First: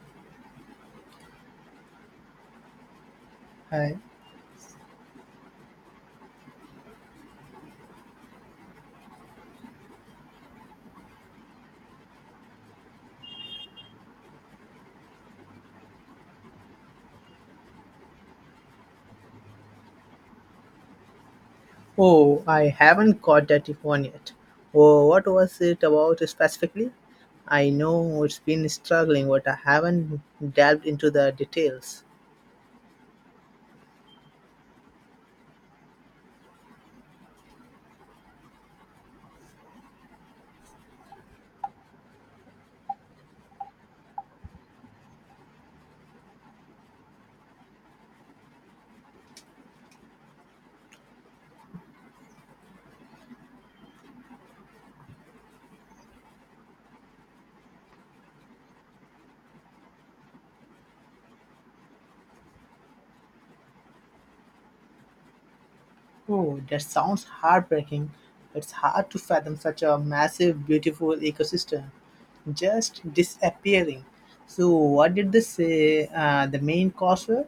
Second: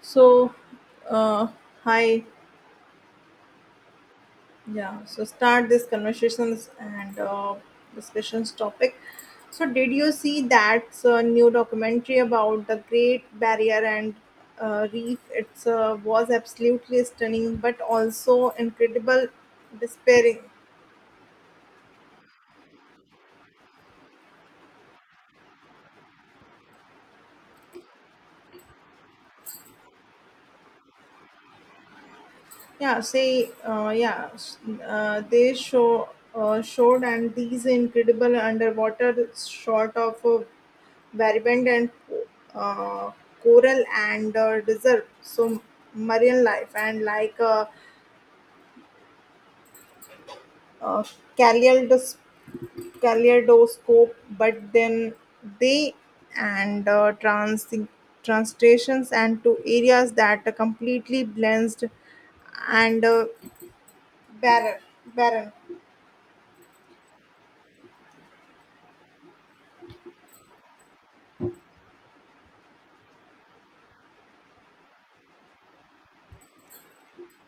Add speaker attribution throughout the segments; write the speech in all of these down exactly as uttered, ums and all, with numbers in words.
Speaker 1: So, uh, hi,
Speaker 2: Hi.
Speaker 1: yeah. So start this conversations and uh, discussions topic. So did you see that uh, new documentary about the Great Barrier and uh, Reef? It's uh, was absolutely stunning, but also incredible, despairing.
Speaker 2: Oh, I haven't got that one yet. Oh, what was it about specifically? I know it's been struggling, but I haven't delved into the details.
Speaker 1: Yeah, say uh, yeah. s- Uh, they show uh, showed and these incredible underwater shot of. Uh, Varied and uh, coral and uh, desert, so marine life and like a, a kaleidos- kaleidoscope, but then they and uh, trans translations and to areas that are completely blends and uh, barren. barren.
Speaker 2: Oh, that sounds heartbreaking. It's hard to fathom such a massive, beautiful ecosystem just disappearing. So, what did they say uh, the main cause were?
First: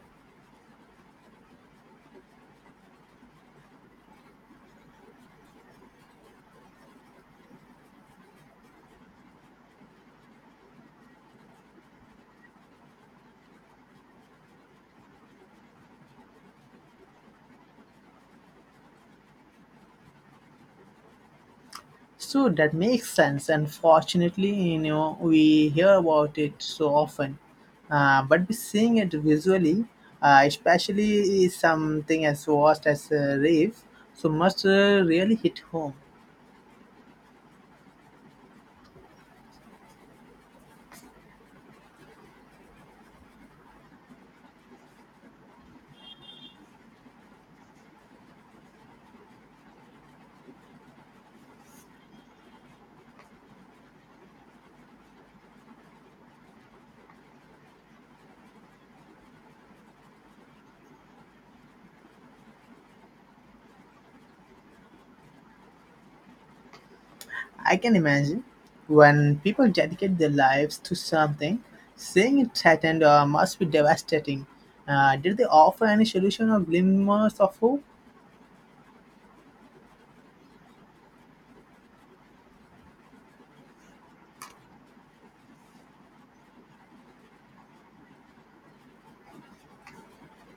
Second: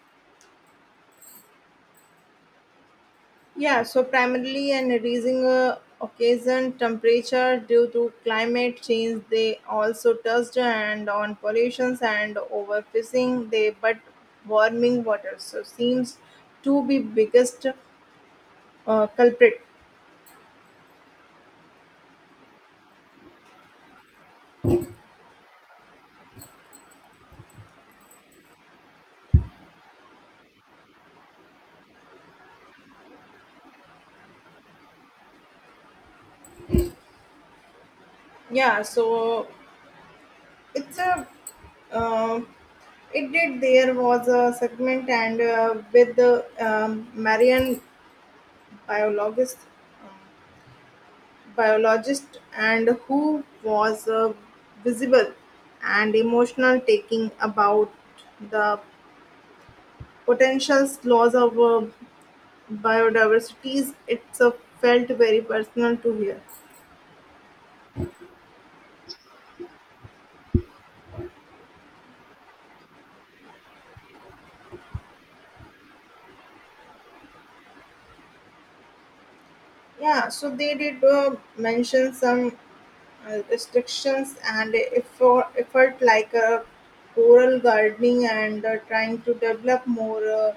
Speaker 1: Yeah, so primarily an increasing uh, occasion temperature due to climate change. They also touched and on pollutions and overfishing. They but warming water so seems to be biggest uh, culprit.
Speaker 2: So that makes sense. Unfortunately, you know, we hear about it so often, uh, but we seeing it visually, uh, especially something as vast as a rave, so must uh, really hit home.
Speaker 1: Yeah, so it's a uh, it did there was a segment and uh, with the um, Marian biologist biologist and who was a visible and emotional taking about the potential loss of uh, biodiversity it's uh, felt very personal to hear.
Speaker 2: I can imagine when people dedicate their lives to something, seeing it threatened uh, must be devastating. Uh, did they offer any solution or glimmers of hope?
Speaker 1: Yeah, so they did uh, mention some uh, restrictions and effort, effort like uh, coral gardening and uh, trying to develop more uh,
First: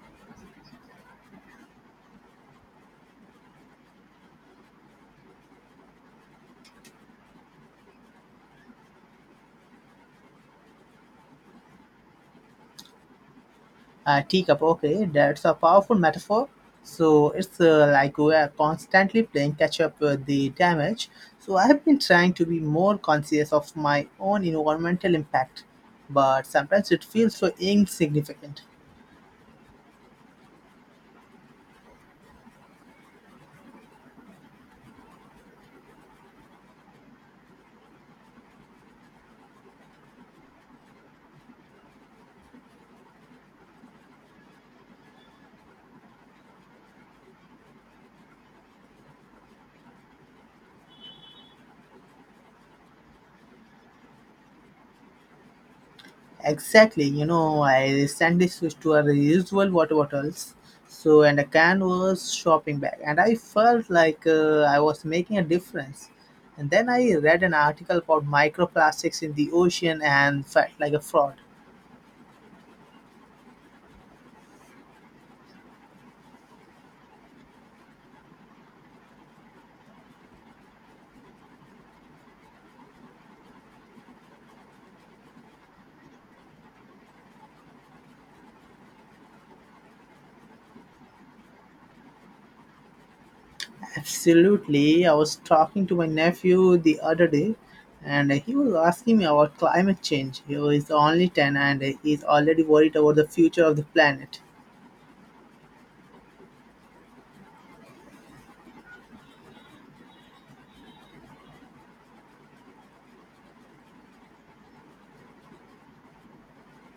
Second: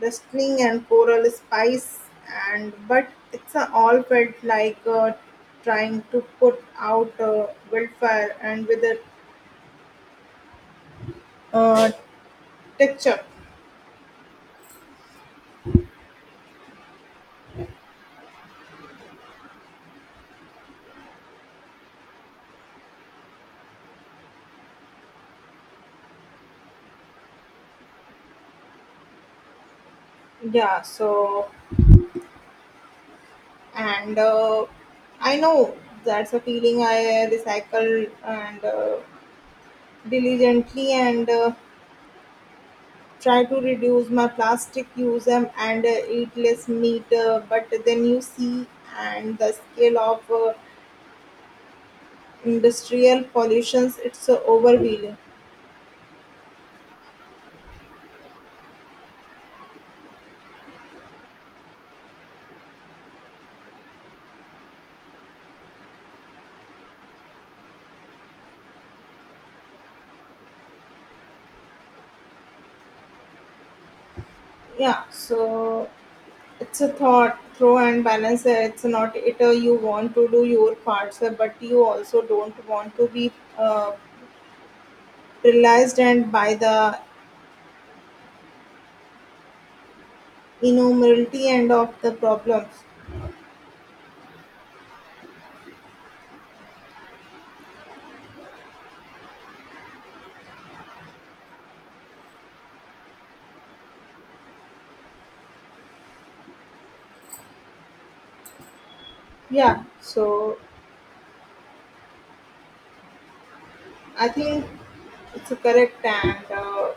Speaker 1: Dustling and coral spice and but it's uh, all felt like uh, trying to put out a wildfire and with a uh, texture.
Speaker 2: Uh, teacup, okay, that's a powerful metaphor. So it's uh, like we are constantly playing catch up with the damage. So I have been trying to be more conscious of my own environmental impact, but sometimes it feels so insignificant.
Speaker 1: Yeah, so and uh, I know that's a feeling I uh, recycle and uh, diligently and uh, try to reduce my plastic use um, and uh, eat less meat uh, but then you see and the scale of uh, industrial pollutions it's a overwhelming.
Speaker 2: Exactly, you know, I recently switched to a reusable water bottles. So, and a can was shopping bag, and I felt like uh, I was making a difference. And then I read an article about microplastics in the ocean and felt like a fraud.
Speaker 1: Yeah, so it's a thought throw and balance, uh, it's not it, uh, you want to do your parts, uh, but you also don't want to be uh, realized and by the innumerability end of the problems.
Speaker 2: Absolutely. I was talking to my nephew the other day and he was asking me about climate change. He is only ten and he's already worried about the future of the planet.
Speaker 1: Yeah, so I think it's a correct, and uh,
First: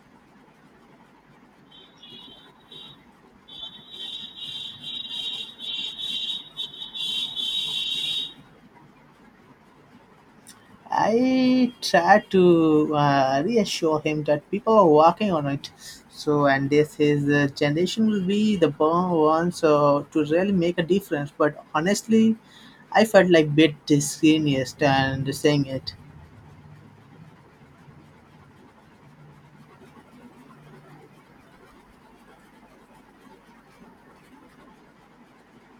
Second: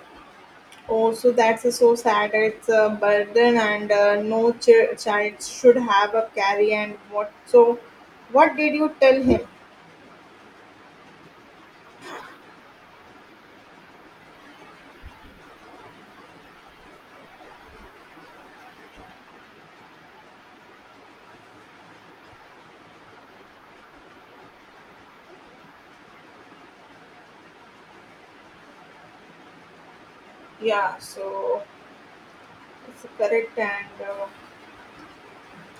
Speaker 1: also that's a so sad, it's a burden and uh, no ch- child should have a carry and what, so what did you tell him?
Speaker 2: I tried to uh, reassure him that people are working on it. So, and this is the generation will be the born ones uh, to really make a difference. But honestly, I felt like a bit disingenuous and saying it.
Speaker 1: Yeah, so it's correct, and uh,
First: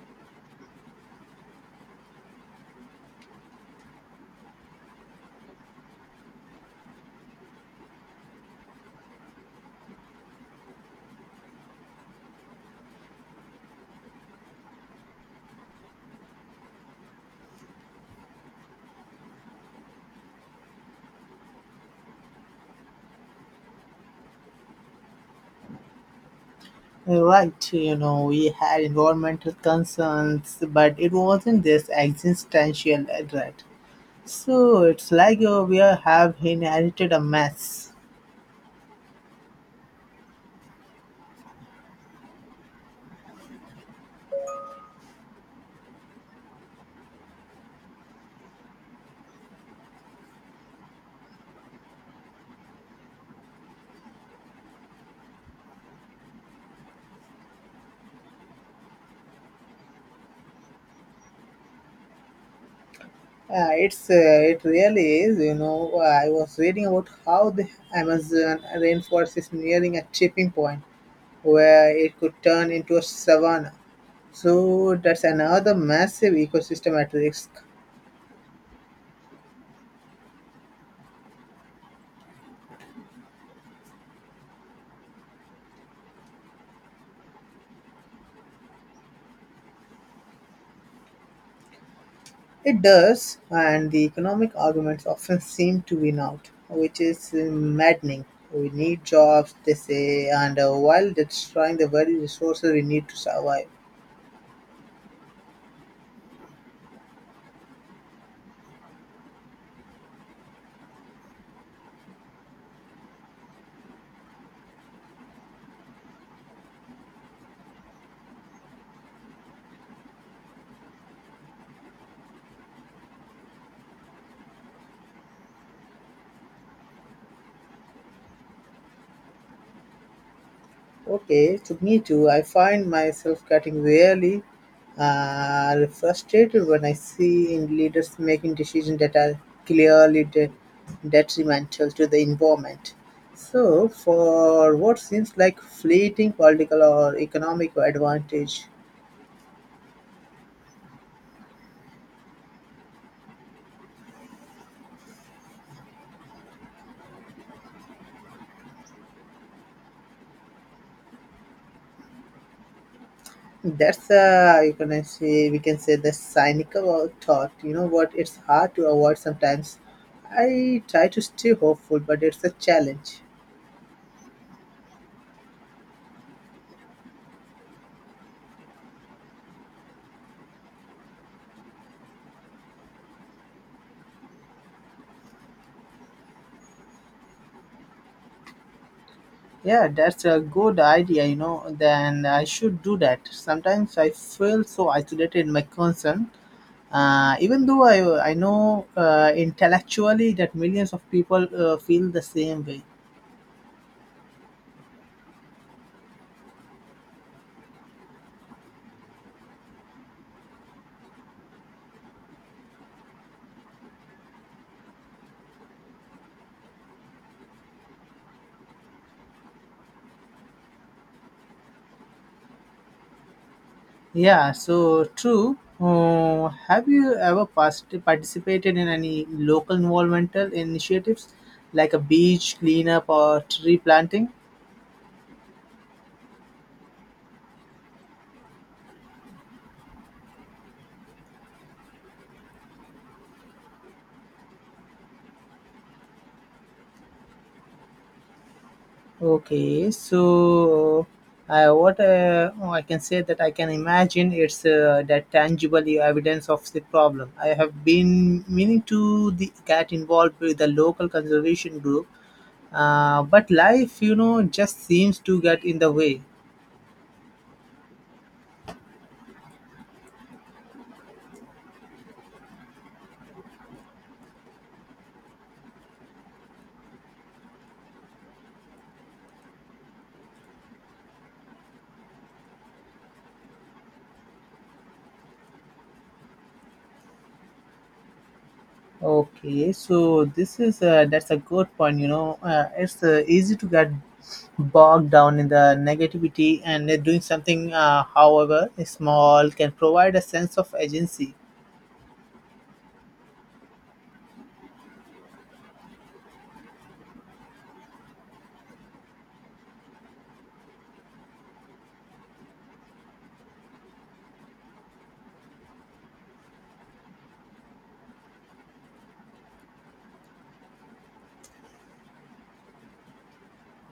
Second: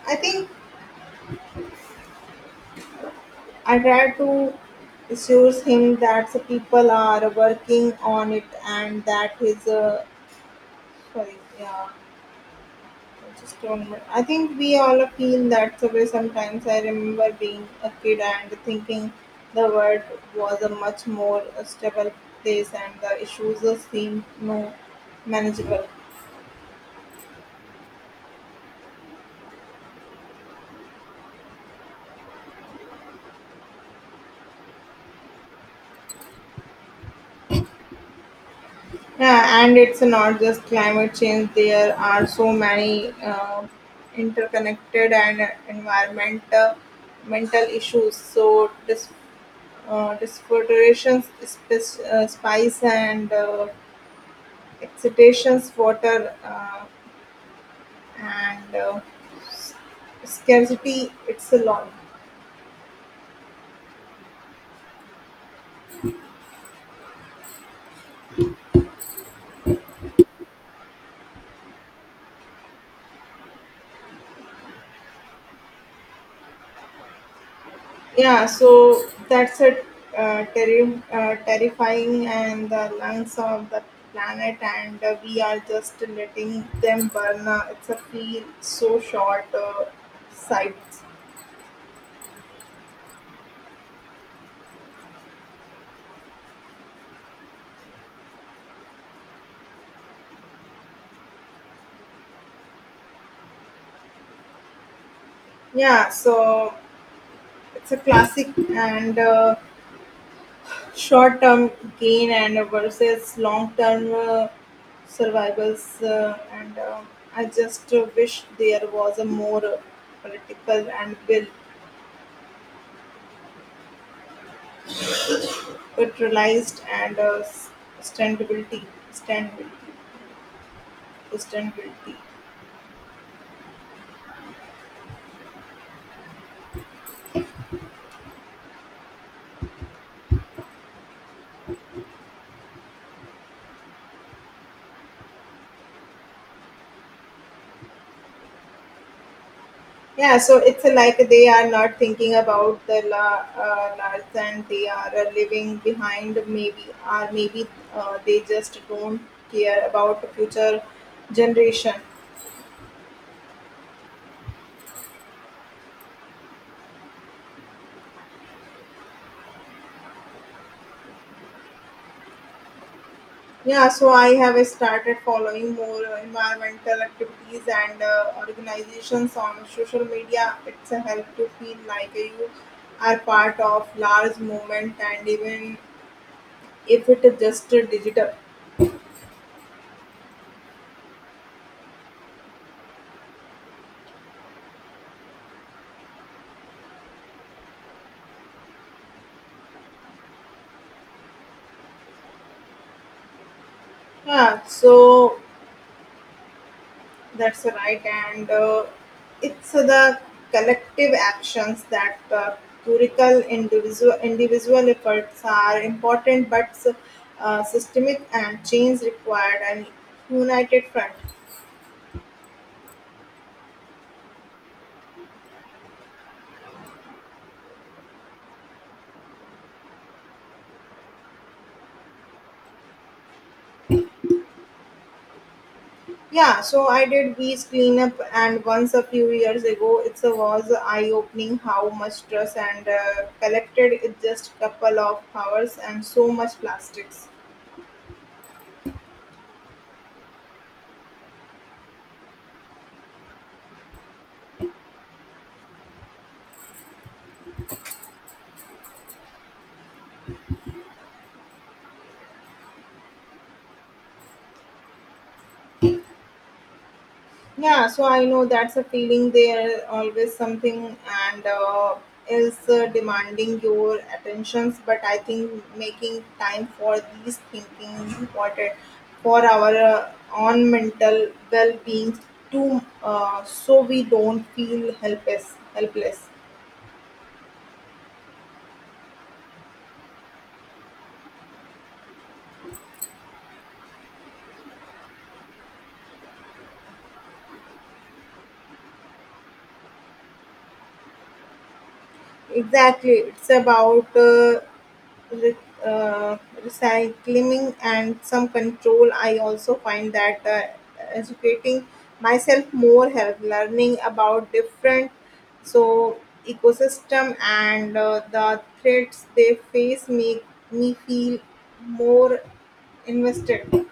Speaker 1: I think I try to assure him that the people are working on it, and that his, uh, sorry, yeah, just one minute. I think we all feel that the way. Sometimes I remember being a kid and thinking the world was a much more stable place, and the issues seemed more manageable.
Speaker 2: Right, you know, we had environmental concerns, but it wasn't this existential threat. So it's like uh, we are- have inherited a mess.
Speaker 1: Yeah, and it's not just climate change. There are so many uh, interconnected and environmental mental issues. So dis, uh, disfiltrations, spice, uh, spice and uh, excitations, water, uh, and uh, s- scarcity. It's a lot.
Speaker 2: Uh, it's uh, it really is, you know. Uh, I was reading about how the Amazon rainforest is nearing a tipping point where it could turn into a savanna. So that's another massive ecosystem at risk.
Speaker 1: Yeah, so that's a uh, terri- uh, terrifying, and the lungs of the planet, and uh, we are just letting them burn. Uh, it's a feel so short uh, sight.
Speaker 2: It does, and the economic arguments often seem to win out, which is uh, maddening. We need jobs, they say, and uh, while destroying the very resources we need to survive.
Speaker 1: Yeah, so it's a classic, and uh, short term gain and versus long term uh, survivals. Uh, and uh, I just uh, wish there was a more uh, political and will Fertilized and uh, sustainability, standability,
Speaker 2: Okay, to me
Speaker 1: sustainability.
Speaker 2: too, I find myself getting really uh, frustrated when I see in leaders making decisions that are clearly de- detrimental to the environment. So, for what seems like fleeting political or economic advantage,
Speaker 1: Yeah, so it's like they are not thinking about the la- uh, large and they are uh, living behind, maybe or maybe uh, they just don't care about the future generation.
Speaker 2: that's uh, you can say we can say the cynical thought. You know what? It's hard to avoid sometimes. I try to stay hopeful, but it's a challenge.
Speaker 1: Yeah, so I have started following more uh, environmental activities and uh, organizations on social media. It's a help to feel like you are part of large movement, and even if it is just uh, digital.
Speaker 2: Yeah, that's a good idea. You know, then I should do that. Sometimes I feel so isolated in my concern. Uh, even though I, I know uh, intellectually that millions of people uh, feel the same way.
Speaker 1: Yeah, so that's right, and uh, it's the collective actions that, uh, curical, individual individual efforts are important, but uh, systemic and change required and united front.
Speaker 2: Yeah, so true. Uh, have you ever past- participated in any local environmental initiatives like a beach cleanup or tree planting?
Speaker 1: Yeah, so I did beach cleanup, and once a few years ago, it was eye opening how much trash and uh, collected in just couple of hours and so much plastics.
Speaker 2: Okay, so uh, I what uh, oh, I can say that I can imagine it's uh, that tangible evidence of the problem. I have been meaning to the, get involved with the local conservation group, uh, but life, you know, just seems to get in the way.
Speaker 1: Yeah, so I know that's a feeling. There always something and uh, is uh, demanding your attentions. But I think making time for these thinking is important for our uh, own mental well-being too, uh, so we don't feel helpless. Helpless.
Speaker 2: Okay, so this is uh, That's a good point. You know, uh, it's uh, easy to get bogged down in the negativity, and uh, doing something, uh, however small, can provide a sense of agency.
Speaker 1: Exactly. It's about uh, re- uh, recycling and some control. I also find that uh, educating myself more help learning about different, so ecosystem and uh, the threats they face make me feel more invested.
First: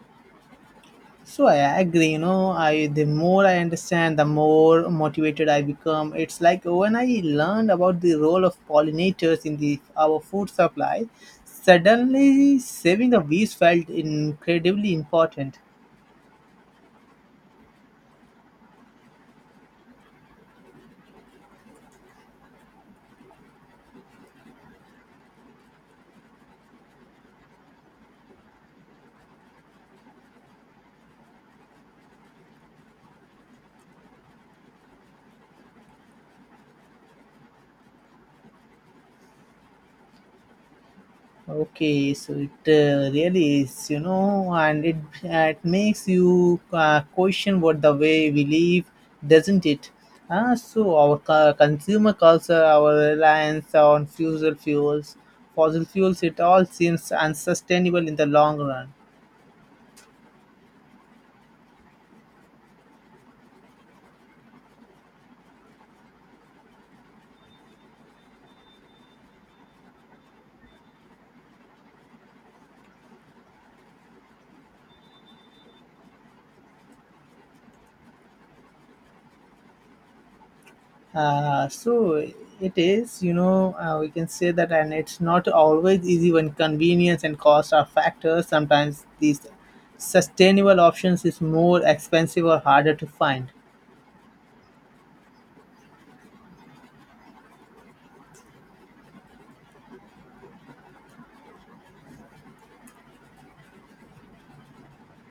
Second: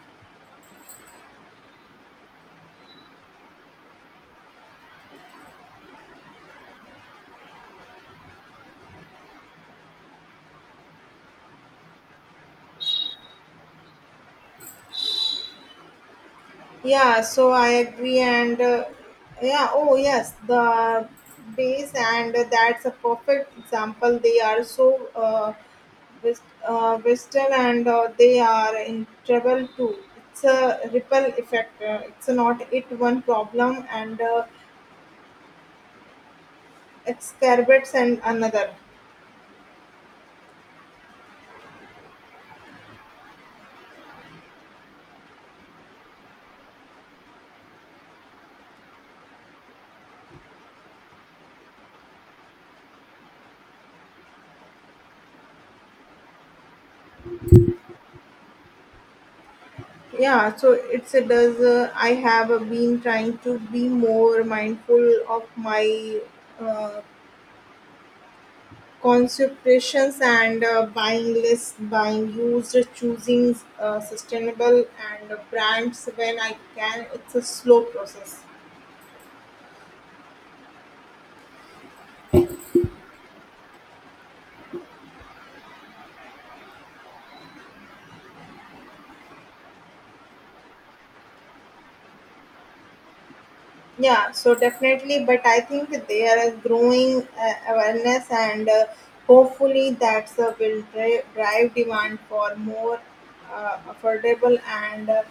Speaker 2: So I agree. You know, I the more I understand, the more motivated I become. It's like when I learned about the role of pollinators in the our food supply, suddenly saving the bees felt incredibly important.
Speaker 1: Yeah, so I agree, and uh, yeah, oh yes, the base, and that's a perfect example. They are so uh, wis- uh, western, and uh, they are in trouble too. It's a ripple effect. Uh, it's not it one problem and uh, exacerbates and another.
Speaker 2: Okay, so it uh, really is, you know, and it, it makes you uh, question what the way we live, doesn't it? Ah, so our co- consumer culture, our reliance on fossil fuels, fossil fuels, it all seems unsustainable in the long run.
Speaker 1: Yeah, so it's it does. Uh, I have uh, been trying to be more mindful of my uh, Consultations and uh, buying less, buying used, choosing uh, sustainable and uh, brands when I can. It's a slow process.
Speaker 2: Uh, so it is, you know, uh, we can say that, and it's not always easy when convenience and cost are factors. Sometimes these sustainable options is more expensive or harder to find.
Speaker 1: Yeah, so definitely, but I think there is growing uh, awareness, and uh, hopefully, that uh, will dri- drive demand for more uh, affordable and uh,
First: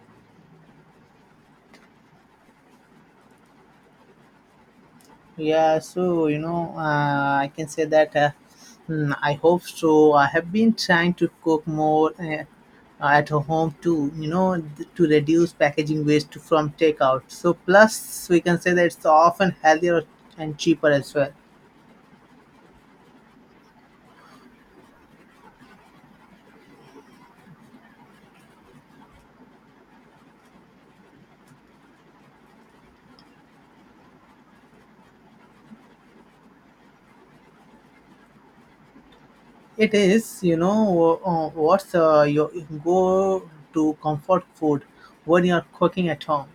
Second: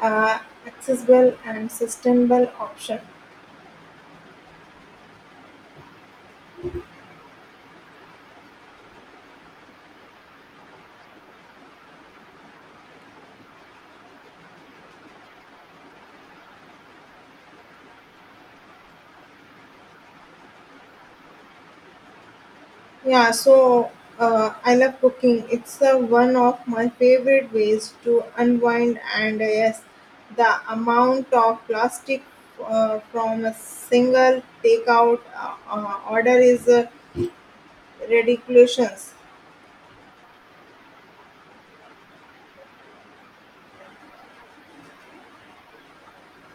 Speaker 1: uh, accessible and sustainable option.
Speaker 2: Yeah, so you know, uh, I can say that. Uh, mm, I hope so. I have been trying to cook more uh, at home too. You know, th- to reduce packaging waste from takeout. So plus, we can say that it's often healthier and cheaper as well.
Speaker 1: Yeah, so uh, I love cooking. It's uh, one of my favorite ways to unwind, and uh, yes, the amount of plastic uh, from a single takeout uh, uh, order is uh, ridiculous.
Speaker 2: It is, you know, uh, what's uh, your go-to comfort food when you're cooking at home?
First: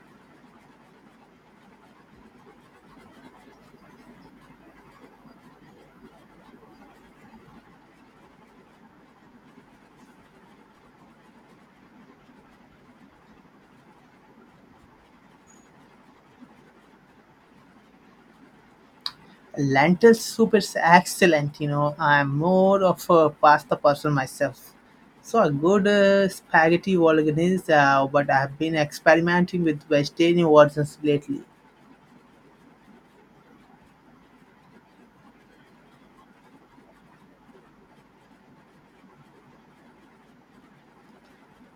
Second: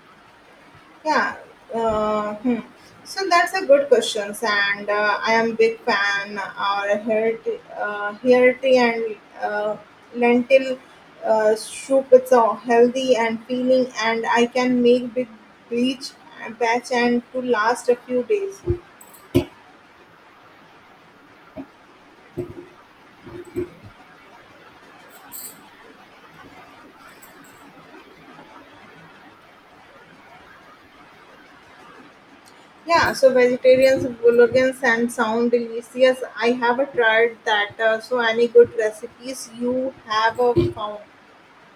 Speaker 1: Yeah. Uh, hmm. So that's a good question, and uh, I am big fan or a hearty, uh, hearty and uh, lentil uh, soup. It's all healthy and feeling, and I can make big beach batch and to last a few days.
Speaker 2: Lentil soup is excellent, you know. I'm more of a pasta person myself. So a good uh, spaghetti bolognese, uh, but I've been experimenting with vegetarian versions lately.
Speaker 1: Yeah, so vegetarians, vegans, and sound delicious. I have tried that. Uh, so any good recipes you have uh, found?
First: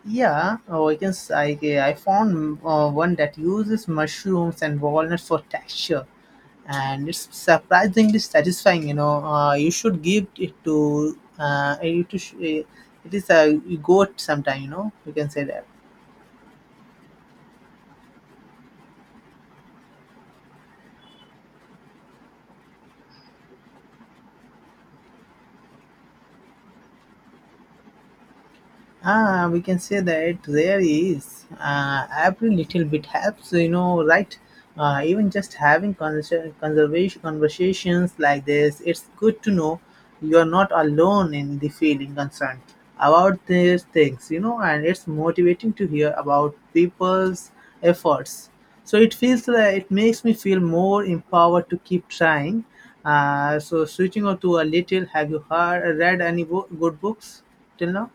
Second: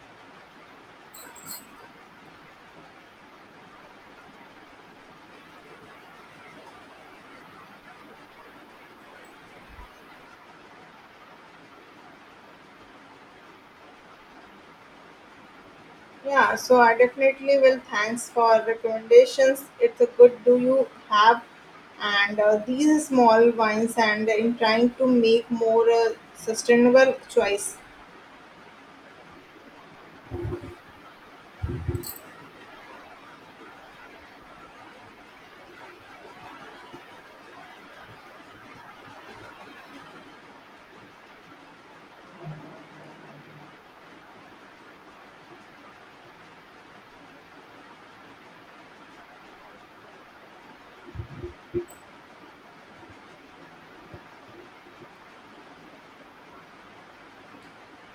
Speaker 2: Yeah, oh, I can. S- I, I found uh, one that uses mushrooms and walnuts for texture. And it's surprisingly satisfying, you know. Uh, you should give it to uh, you to sh- it is a goat sometime, you know, you can say that.
Speaker 1: Yeah, so I definitely will. Thanks for recommendations. It's a good, do you have, and uh, these small wines, and in trying to make more uh, sustainable choice.
Speaker 2: Ah, we can say that there is uh, every little bit helps, you know, right? Uh, even just having conversa- conservation conversations like this, it's good to know you're not alone in the feeling concerned about these things, you know, and it's motivating to hear about people's efforts. So it feels like it makes me feel more empowered to keep trying. Uh, so switching on to a little, have you heard read any bo- good books till now?